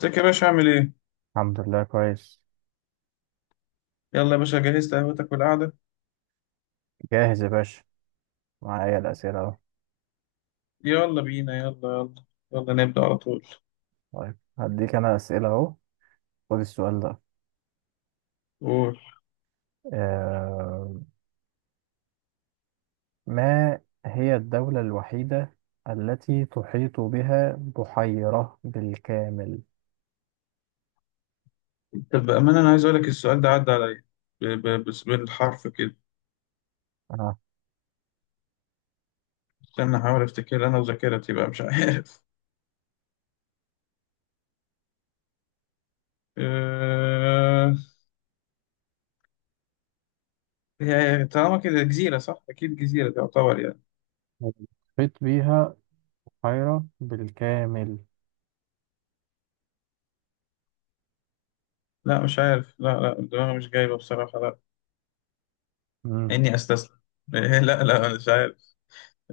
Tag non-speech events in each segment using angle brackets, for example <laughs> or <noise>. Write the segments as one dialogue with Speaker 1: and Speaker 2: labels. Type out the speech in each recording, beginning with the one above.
Speaker 1: ازيك يا باشا عامل ايه؟
Speaker 2: الحمد لله كويس.
Speaker 1: يلا يا باشا جهزت قهوتك والقعدة.
Speaker 2: جاهز يا باشا، معايا الأسئلة أهو.
Speaker 1: يلا بينا يلا. يلا. يلا نبدأ على طول.
Speaker 2: طيب هديك أنا أسئلة أهو، خد السؤال ده.
Speaker 1: قول.
Speaker 2: آه، ما هي الدولة الوحيدة التي تحيط بها بحيرة بالكامل؟
Speaker 1: طب بأمانة أنا عايز أقول لك السؤال ده عدى عليا بس بالحرف كده.
Speaker 2: آه.
Speaker 1: استنى أحاول أفتكر أنا وذاكرتي بقى مش عارف. <laughs> أه... هي طالما كده جزيرة صح؟ أكيد جزيرة تعتبر يعني.
Speaker 2: تحيط بها بحيرة بالكامل.
Speaker 1: لا مش عارف، لا لا، الدماغ مش جايبة بصراحة، لا.
Speaker 2: مم.
Speaker 1: إني أستسلم. <laughs> إيه، لا لا، أنا مش عارف.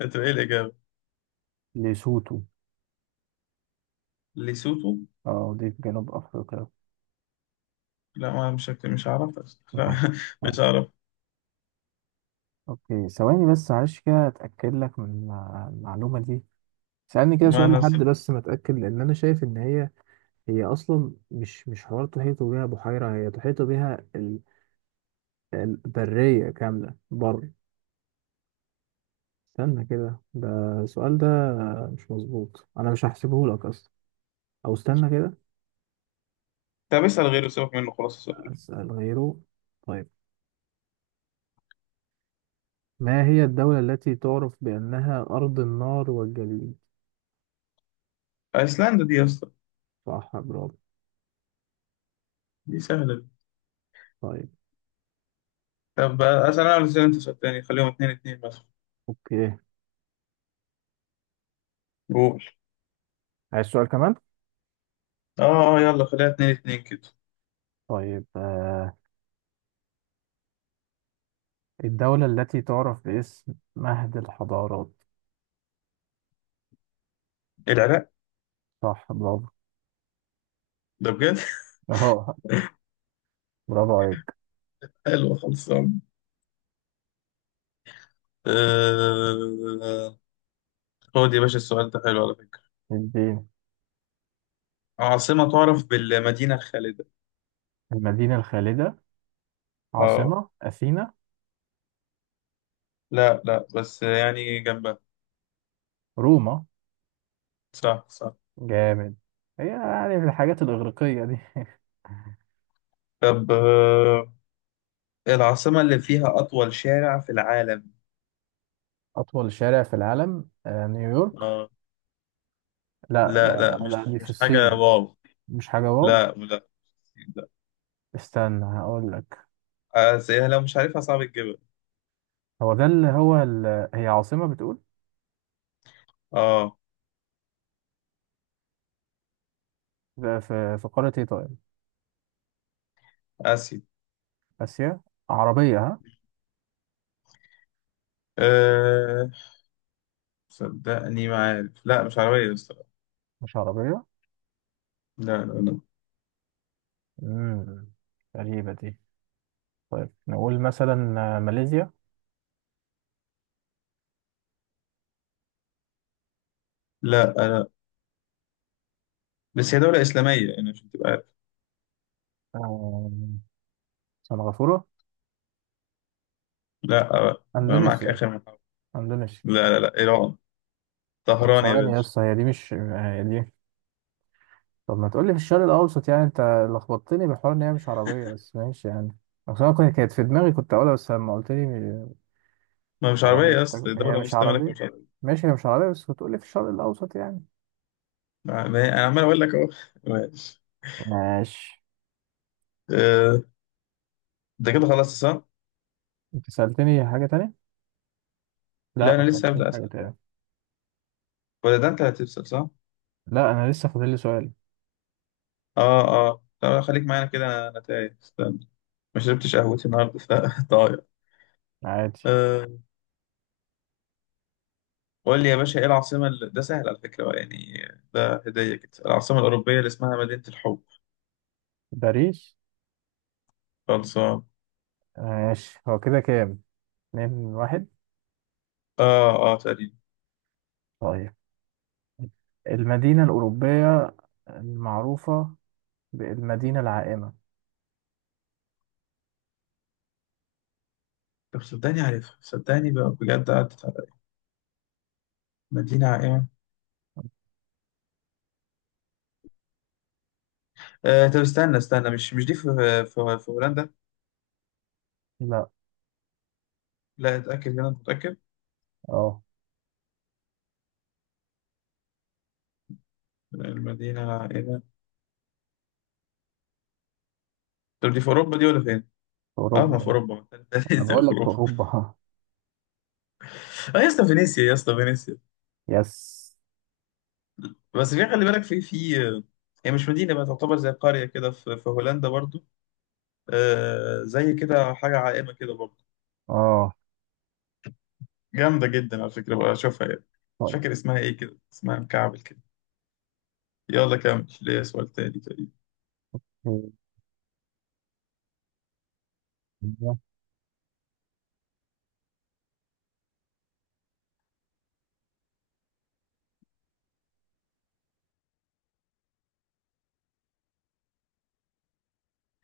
Speaker 1: أنت إيه الإجابة؟
Speaker 2: ليسوتو.
Speaker 1: ليسوتو؟
Speaker 2: اه، دي في جنوب أفريقيا.
Speaker 1: لا ما مش عارف. لا <laughs>
Speaker 2: <laughs>
Speaker 1: مش عارف.
Speaker 2: أوكي ثواني بس معلش كده أتأكد لك من المعلومة دي. سألني كده
Speaker 1: ما
Speaker 2: سؤال
Speaker 1: أنا.
Speaker 2: لحد بس متأكد، لأن أنا شايف إن هي اصلا مش حوار تحيطوا بيها بحيره، هي تحيطوا بيها البريه كامله بر. استنى كده، ده السؤال ده مش مظبوط، انا مش هحسبه لك اصلا، او استنى كده.
Speaker 1: طب اسأل غيره، سيبك منه خلاص، اسأل غيره.
Speaker 2: اسال غيره. طيب، ما هي الدوله التي تعرف بانها ارض النار والجليد؟
Speaker 1: أيسلندا دي يا اسطى.
Speaker 2: صح، برافو.
Speaker 1: دي سهلة دي.
Speaker 2: طيب،
Speaker 1: طب أسأل أنا ولا أسأل أنت سؤال تاني، خليهم اتنين اتنين مثلا.
Speaker 2: اوكي،
Speaker 1: قول.
Speaker 2: عايز سؤال كمان.
Speaker 1: آه. آه يلا خليها اتنين اتنين كده.
Speaker 2: طيب آه، الدوله التي تعرف باسم مهد الحضارات؟
Speaker 1: العراق.
Speaker 2: صح، برافو.
Speaker 1: ده بجد.
Speaker 2: <laughs> اهو، برافو عليك.
Speaker 1: <laughs> حلو خلصان. آه... خد يا باشا السؤال ده حلو على فكرة.
Speaker 2: اديني.
Speaker 1: عاصمة تعرف بالمدينة الخالدة.
Speaker 2: المدينة الخالدة؟
Speaker 1: آه،
Speaker 2: عاصمة أثينا؟
Speaker 1: لا لا بس يعني جنبها.
Speaker 2: روما؟
Speaker 1: صح صح.
Speaker 2: جامد، هي يعني من الحاجات الإغريقية دي.
Speaker 1: طب العاصمة اللي فيها أطول شارع في العالم.
Speaker 2: <laughs> أطول شارع في العالم، نيويورك؟
Speaker 1: آه
Speaker 2: لا
Speaker 1: لا
Speaker 2: لا
Speaker 1: لا،
Speaker 2: لا
Speaker 1: مش
Speaker 2: لا، دي في
Speaker 1: مش حاجة
Speaker 2: الصين.
Speaker 1: واو.
Speaker 2: مش حاجة واو.
Speaker 1: لا لا.
Speaker 2: استنى هقول لك.
Speaker 1: آه، زيها لو مش عارفها صعب تجيبها.
Speaker 2: هو ده اللي هو ال... هي عاصمة بتقول.
Speaker 1: اه
Speaker 2: في في في قارة إيه طيب؟
Speaker 1: اسيا.
Speaker 2: آسيا؟ عربية ها؟
Speaker 1: أه. صدقني ما عارف، لا مش عربية الصراحة.
Speaker 2: مش عربية؟
Speaker 1: لا لا لا.
Speaker 2: امم غريبة دي. طيب، نقول مثلا ماليزيا؟
Speaker 1: لا بس هي دولة إسلامية يعني عشان تبقى عارف.
Speaker 2: آه، سنغافورة؟
Speaker 1: لا آه، أنا معاك
Speaker 2: أندونيسيا،
Speaker 1: آخر من حرف.
Speaker 2: أندونيسيا.
Speaker 1: لا لا لا، إيران.
Speaker 2: طب
Speaker 1: طهران يا
Speaker 2: ثواني يا
Speaker 1: باشا.
Speaker 2: اسطى، هي دي مش هي دي. طب ما تقولي في الشرق الاوسط يعني انت، لخبطتني بحوار ان هي مش عربيه بس ماشي يعني. اصل انا كانت في دماغي كنت اقولها، بس لما قلت لي مش
Speaker 1: ما مش
Speaker 2: عربيه
Speaker 1: عربية أصلا،
Speaker 2: هي
Speaker 1: دولة
Speaker 2: مش
Speaker 1: مسلمة لكن
Speaker 2: عربيه.
Speaker 1: مش عربية.
Speaker 2: ماشي، هي مش عربيه بس بتقولي في الشرق الاوسط يعني.
Speaker 1: ما هي أنا عمال أقول لك أهو <laughs> ماشي.
Speaker 2: ماشي.
Speaker 1: آه، ده كده خلاص صح؟
Speaker 2: انت سالتني حاجه تانية؟ لا،
Speaker 1: لا
Speaker 2: ما
Speaker 1: أنا لسه
Speaker 2: سالتنيش
Speaker 1: هبدأ
Speaker 2: حاجه
Speaker 1: أسأل بقى.
Speaker 2: تانية.
Speaker 1: ولا ده أنت هتسأل صح؟
Speaker 2: لا، انا لسه فاضل لي سؤال.
Speaker 1: آه. آه طب خليك معانا كده، أنا تايه استنى. ما شربتش قهوتي النهاردة فطاير.
Speaker 2: عادي.
Speaker 1: <laughs> قول لي يا باشا ايه العاصمة اللي... ده سهل على فكرة بقى، يعني ده هدية كده. العاصمة الأوروبية اللي اسمها مدينة الحب.
Speaker 2: باريس.
Speaker 1: خلصان.
Speaker 2: ماشي، هو كده كام؟ 2-1.
Speaker 1: اه اه تقريبا.
Speaker 2: طيب، المدينه الاوروبيه المعروفه بالمدينه العائمه؟
Speaker 1: طب صدقني عارفها، صدقني بقى بجد، عدت على مدينة عائمة. آه طب استنى استنى، مش مش دي في في هولندا.
Speaker 2: لا.
Speaker 1: لا اتأكد هنا متأكد.
Speaker 2: اه،
Speaker 1: المدينة العائمة. طب دي في أوروبا دي ولا فين؟
Speaker 2: في
Speaker 1: اه ما في
Speaker 2: اوروبا.
Speaker 1: أوروبا، <laughs> ده
Speaker 2: انا
Speaker 1: لسه
Speaker 2: بقول
Speaker 1: في
Speaker 2: لك في
Speaker 1: أوروبا.
Speaker 2: اوروبا. <laughs> ها.
Speaker 1: اه يا اسطى فينيسيا يا اسطى فينيسيا.
Speaker 2: يس.
Speaker 1: بس في خلي بالك في هي مش مدينة بقى، تعتبر زي قرية كده في هولندا برضو. آه زي كده حاجة عائمة كده برضه،
Speaker 2: اه
Speaker 1: جامدة جدا على فكرة بقى أشوفها يعني. مش فاكر اسمها إيه كده، اسمها مكعبل كده. يلا كمل ليه سؤال تاني تقريبا.
Speaker 2: طيب.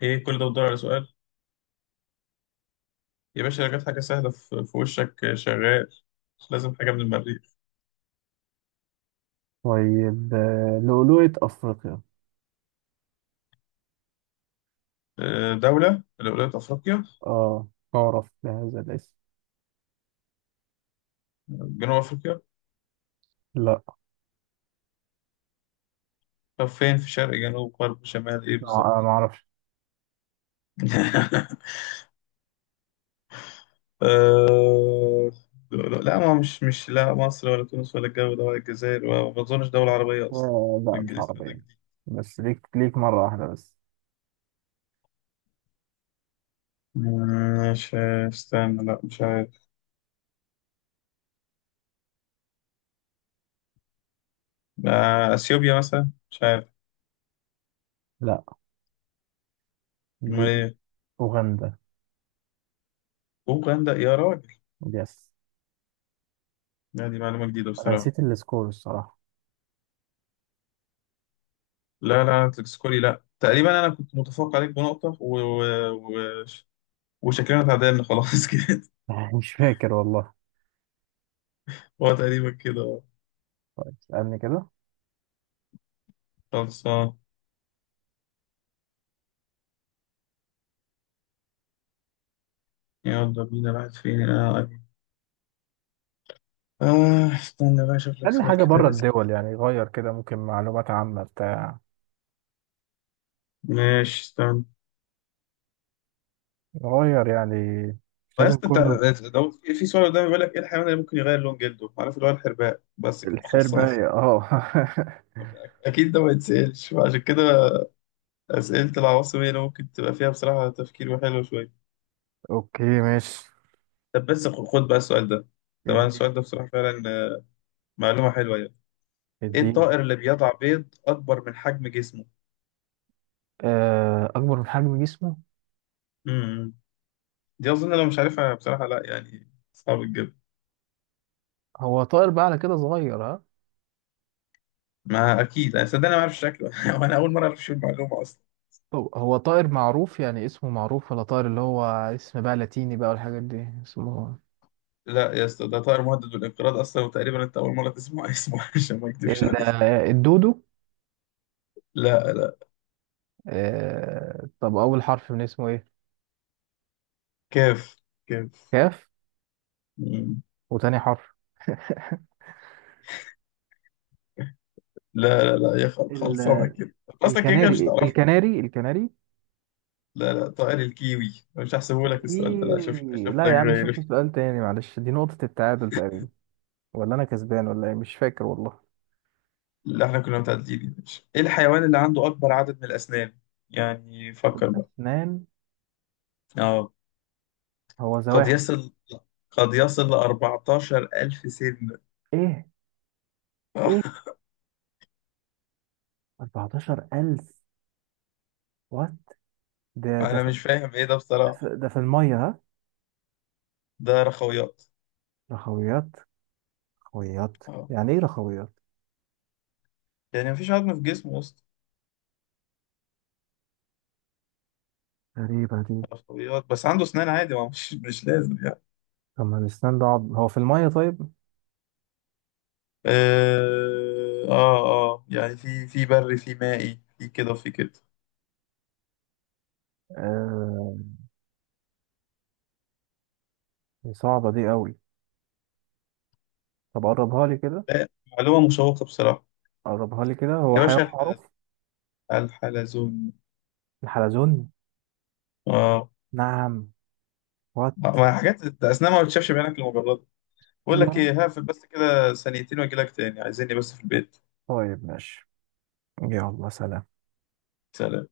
Speaker 1: إيه كل ده بتدور على سؤال؟ يا باشا لو جت حاجة سهلة في وشك آه، شغال. مش لازم حاجة من المريخ.
Speaker 2: طيب لؤلؤة افريقيا.
Speaker 1: آه دولة من ولايات أفريقيا.
Speaker 2: اه، تعرف بهذا الاسم.
Speaker 1: جنوب أفريقيا.
Speaker 2: لا.
Speaker 1: طب فين، في شرق جنوب غرب شمال إيه
Speaker 2: ما
Speaker 1: بالظبط؟
Speaker 2: ما اعرفش.
Speaker 1: <laughs> آه. لا ما مش لا مصر ولا تونس ولا الجو ده ولا الجزائر، وما أظنش دولة عربية أصلا.
Speaker 2: لا مش
Speaker 1: اسم ده
Speaker 2: عربية. بس ليك ليك مرة واحدة بس.
Speaker 1: مش، استنى، لا مش عارف. آه، اثيوبيا مثلا، مش عارف.
Speaker 2: لا، دي
Speaker 1: امال ايه؟
Speaker 2: اوغندا.
Speaker 1: اوغندا يا راجل.
Speaker 2: يس.
Speaker 1: لا دي معلومه جديده
Speaker 2: انا
Speaker 1: بصراحه.
Speaker 2: نسيت السكور الصراحة.
Speaker 1: لا لا تسكولي، لا تقريبا انا كنت متفوق عليك بنقطه و... وشكلنا اتعادلنا خلاص <laughs> كده.
Speaker 2: <laughs> مش فاكر والله.
Speaker 1: هو تقريبا كده.
Speaker 2: طيب اسألني كده.
Speaker 1: خلصان. يلا بينا راحت فين اه. آه، استنى بقى اشوف لك
Speaker 2: اسألني
Speaker 1: سؤال
Speaker 2: حاجة
Speaker 1: كده
Speaker 2: بره
Speaker 1: لذيذ.
Speaker 2: الدول يعني، غير كده ممكن معلومات عامة بتاع،
Speaker 1: ماشي استنى.
Speaker 2: غير يعني، مش لازم
Speaker 1: بس انت
Speaker 2: كله.
Speaker 1: لو في سؤال قدامي بيقول لك ايه الحيوان اللي ممكن يغير لون جلده؟ عارف اللي هو الحرباء بس كده خلصان.
Speaker 2: الحربة اه. <laughs>
Speaker 1: اكيد ده ما يتسالش عشان كده. اسئله العواصم هي اللي ممكن تبقى فيها بصراحه تفكير وحلو شويه.
Speaker 2: اوكي ماشي.
Speaker 1: طب بس خد بقى السؤال ده. طبعا
Speaker 2: الدين،
Speaker 1: السؤال ده بصراحه فعلا آه، معلومه حلوه يعني. ايه
Speaker 2: الدين.
Speaker 1: الطائر اللي بيضع بيض اكبر من حجم جسمه؟
Speaker 2: اكبر من حجم جسمه.
Speaker 1: امم دي اظن لو مش عارفها بصراحه لا، يعني صعب جدا.
Speaker 2: هو طائر بقى على كده صغير ها؟
Speaker 1: ما اكيد انا صدقني ما اعرف شكله <laughs> وانا اول مره اعرف شو المعلومه اصلا.
Speaker 2: هو هو طائر معروف يعني اسمه معروف، ولا طائر اللي هو اسم بقى لاتيني بقى والحاجات دي اسمه؟
Speaker 1: لا يا اسطى ده طائر مهدد بالانقراض اصلا، وتقريبا انت اول مره تسمع اسمه <laughs> عشان ما اكدبش عليك.
Speaker 2: الدودو؟
Speaker 1: لا لا.
Speaker 2: طب اول حرف من اسمه ايه؟
Speaker 1: كيف.
Speaker 2: كاف؟
Speaker 1: كيف.
Speaker 2: وتاني حرف؟
Speaker 1: لا لا لا يا خلصانه
Speaker 2: ال-
Speaker 1: كده. اصلا كده كده مش
Speaker 2: الكناري،
Speaker 1: هتعرف.
Speaker 2: الكناري، الكناري.
Speaker 1: لا لا طائر الكيوي. أنا مش هحسبه لك السؤال ده، لا شوف
Speaker 2: الكيوي،
Speaker 1: شوف
Speaker 2: لا
Speaker 1: لك
Speaker 2: يا عم شوف
Speaker 1: غير.
Speaker 2: سؤال تاني معلش. دي نقطة التعادل تقريبا، ولا انا كسبان، ولا ايه مش فاكر والله.
Speaker 1: اللي احنا كنا متعدلين يا باشا. ايه الحيوان اللي عنده اكبر عدد من الاسنان؟ يعني فكر بقى.
Speaker 2: الأسنان.
Speaker 1: اه.
Speaker 2: هو
Speaker 1: قد
Speaker 2: زواحف؟
Speaker 1: يصل قد يصل ل 14 ألف سن.
Speaker 2: إيه؟ إيه؟
Speaker 1: <laughs>
Speaker 2: 14,000؟ وات؟ ده ده
Speaker 1: انا
Speaker 2: في
Speaker 1: مش فاهم ايه ده
Speaker 2: ده
Speaker 1: بصراحه.
Speaker 2: في ده في المية ها؟
Speaker 1: ده رخويات.
Speaker 2: رخويات، رخويات.
Speaker 1: اه،
Speaker 2: يعني إيه رخويات؟
Speaker 1: يعني مفيش عظم في جسمه اصلا.
Speaker 2: غريبة دي.
Speaker 1: رخويات بس عنده اسنان عادي، ما مش مش لازم يعني.
Speaker 2: طب ما الأسنان ده هو في المية طيب.
Speaker 1: اه اه آه. يعني في بري في مائي في كده وفي كده.
Speaker 2: آه دي صعبة دي قوي. طب قربها لي كده.
Speaker 1: لا معلومة مشوقة بصراحة.
Speaker 2: قربها لي كده، هو
Speaker 1: يا
Speaker 2: حيوان
Speaker 1: باشا
Speaker 2: معروف.
Speaker 1: الحلزون.
Speaker 2: الحلزون.
Speaker 1: اه.
Speaker 2: نعم؟ وات؟
Speaker 1: ما حاجات ده أثناء ما بتشافش بعينك المجرد. بقول لك
Speaker 2: يلا
Speaker 1: ايه، هقفل بس كده ثانيتين واجي لك تاني، عايزيني بس في البيت.
Speaker 2: طيب ماشي. يلا سلام.
Speaker 1: سلام.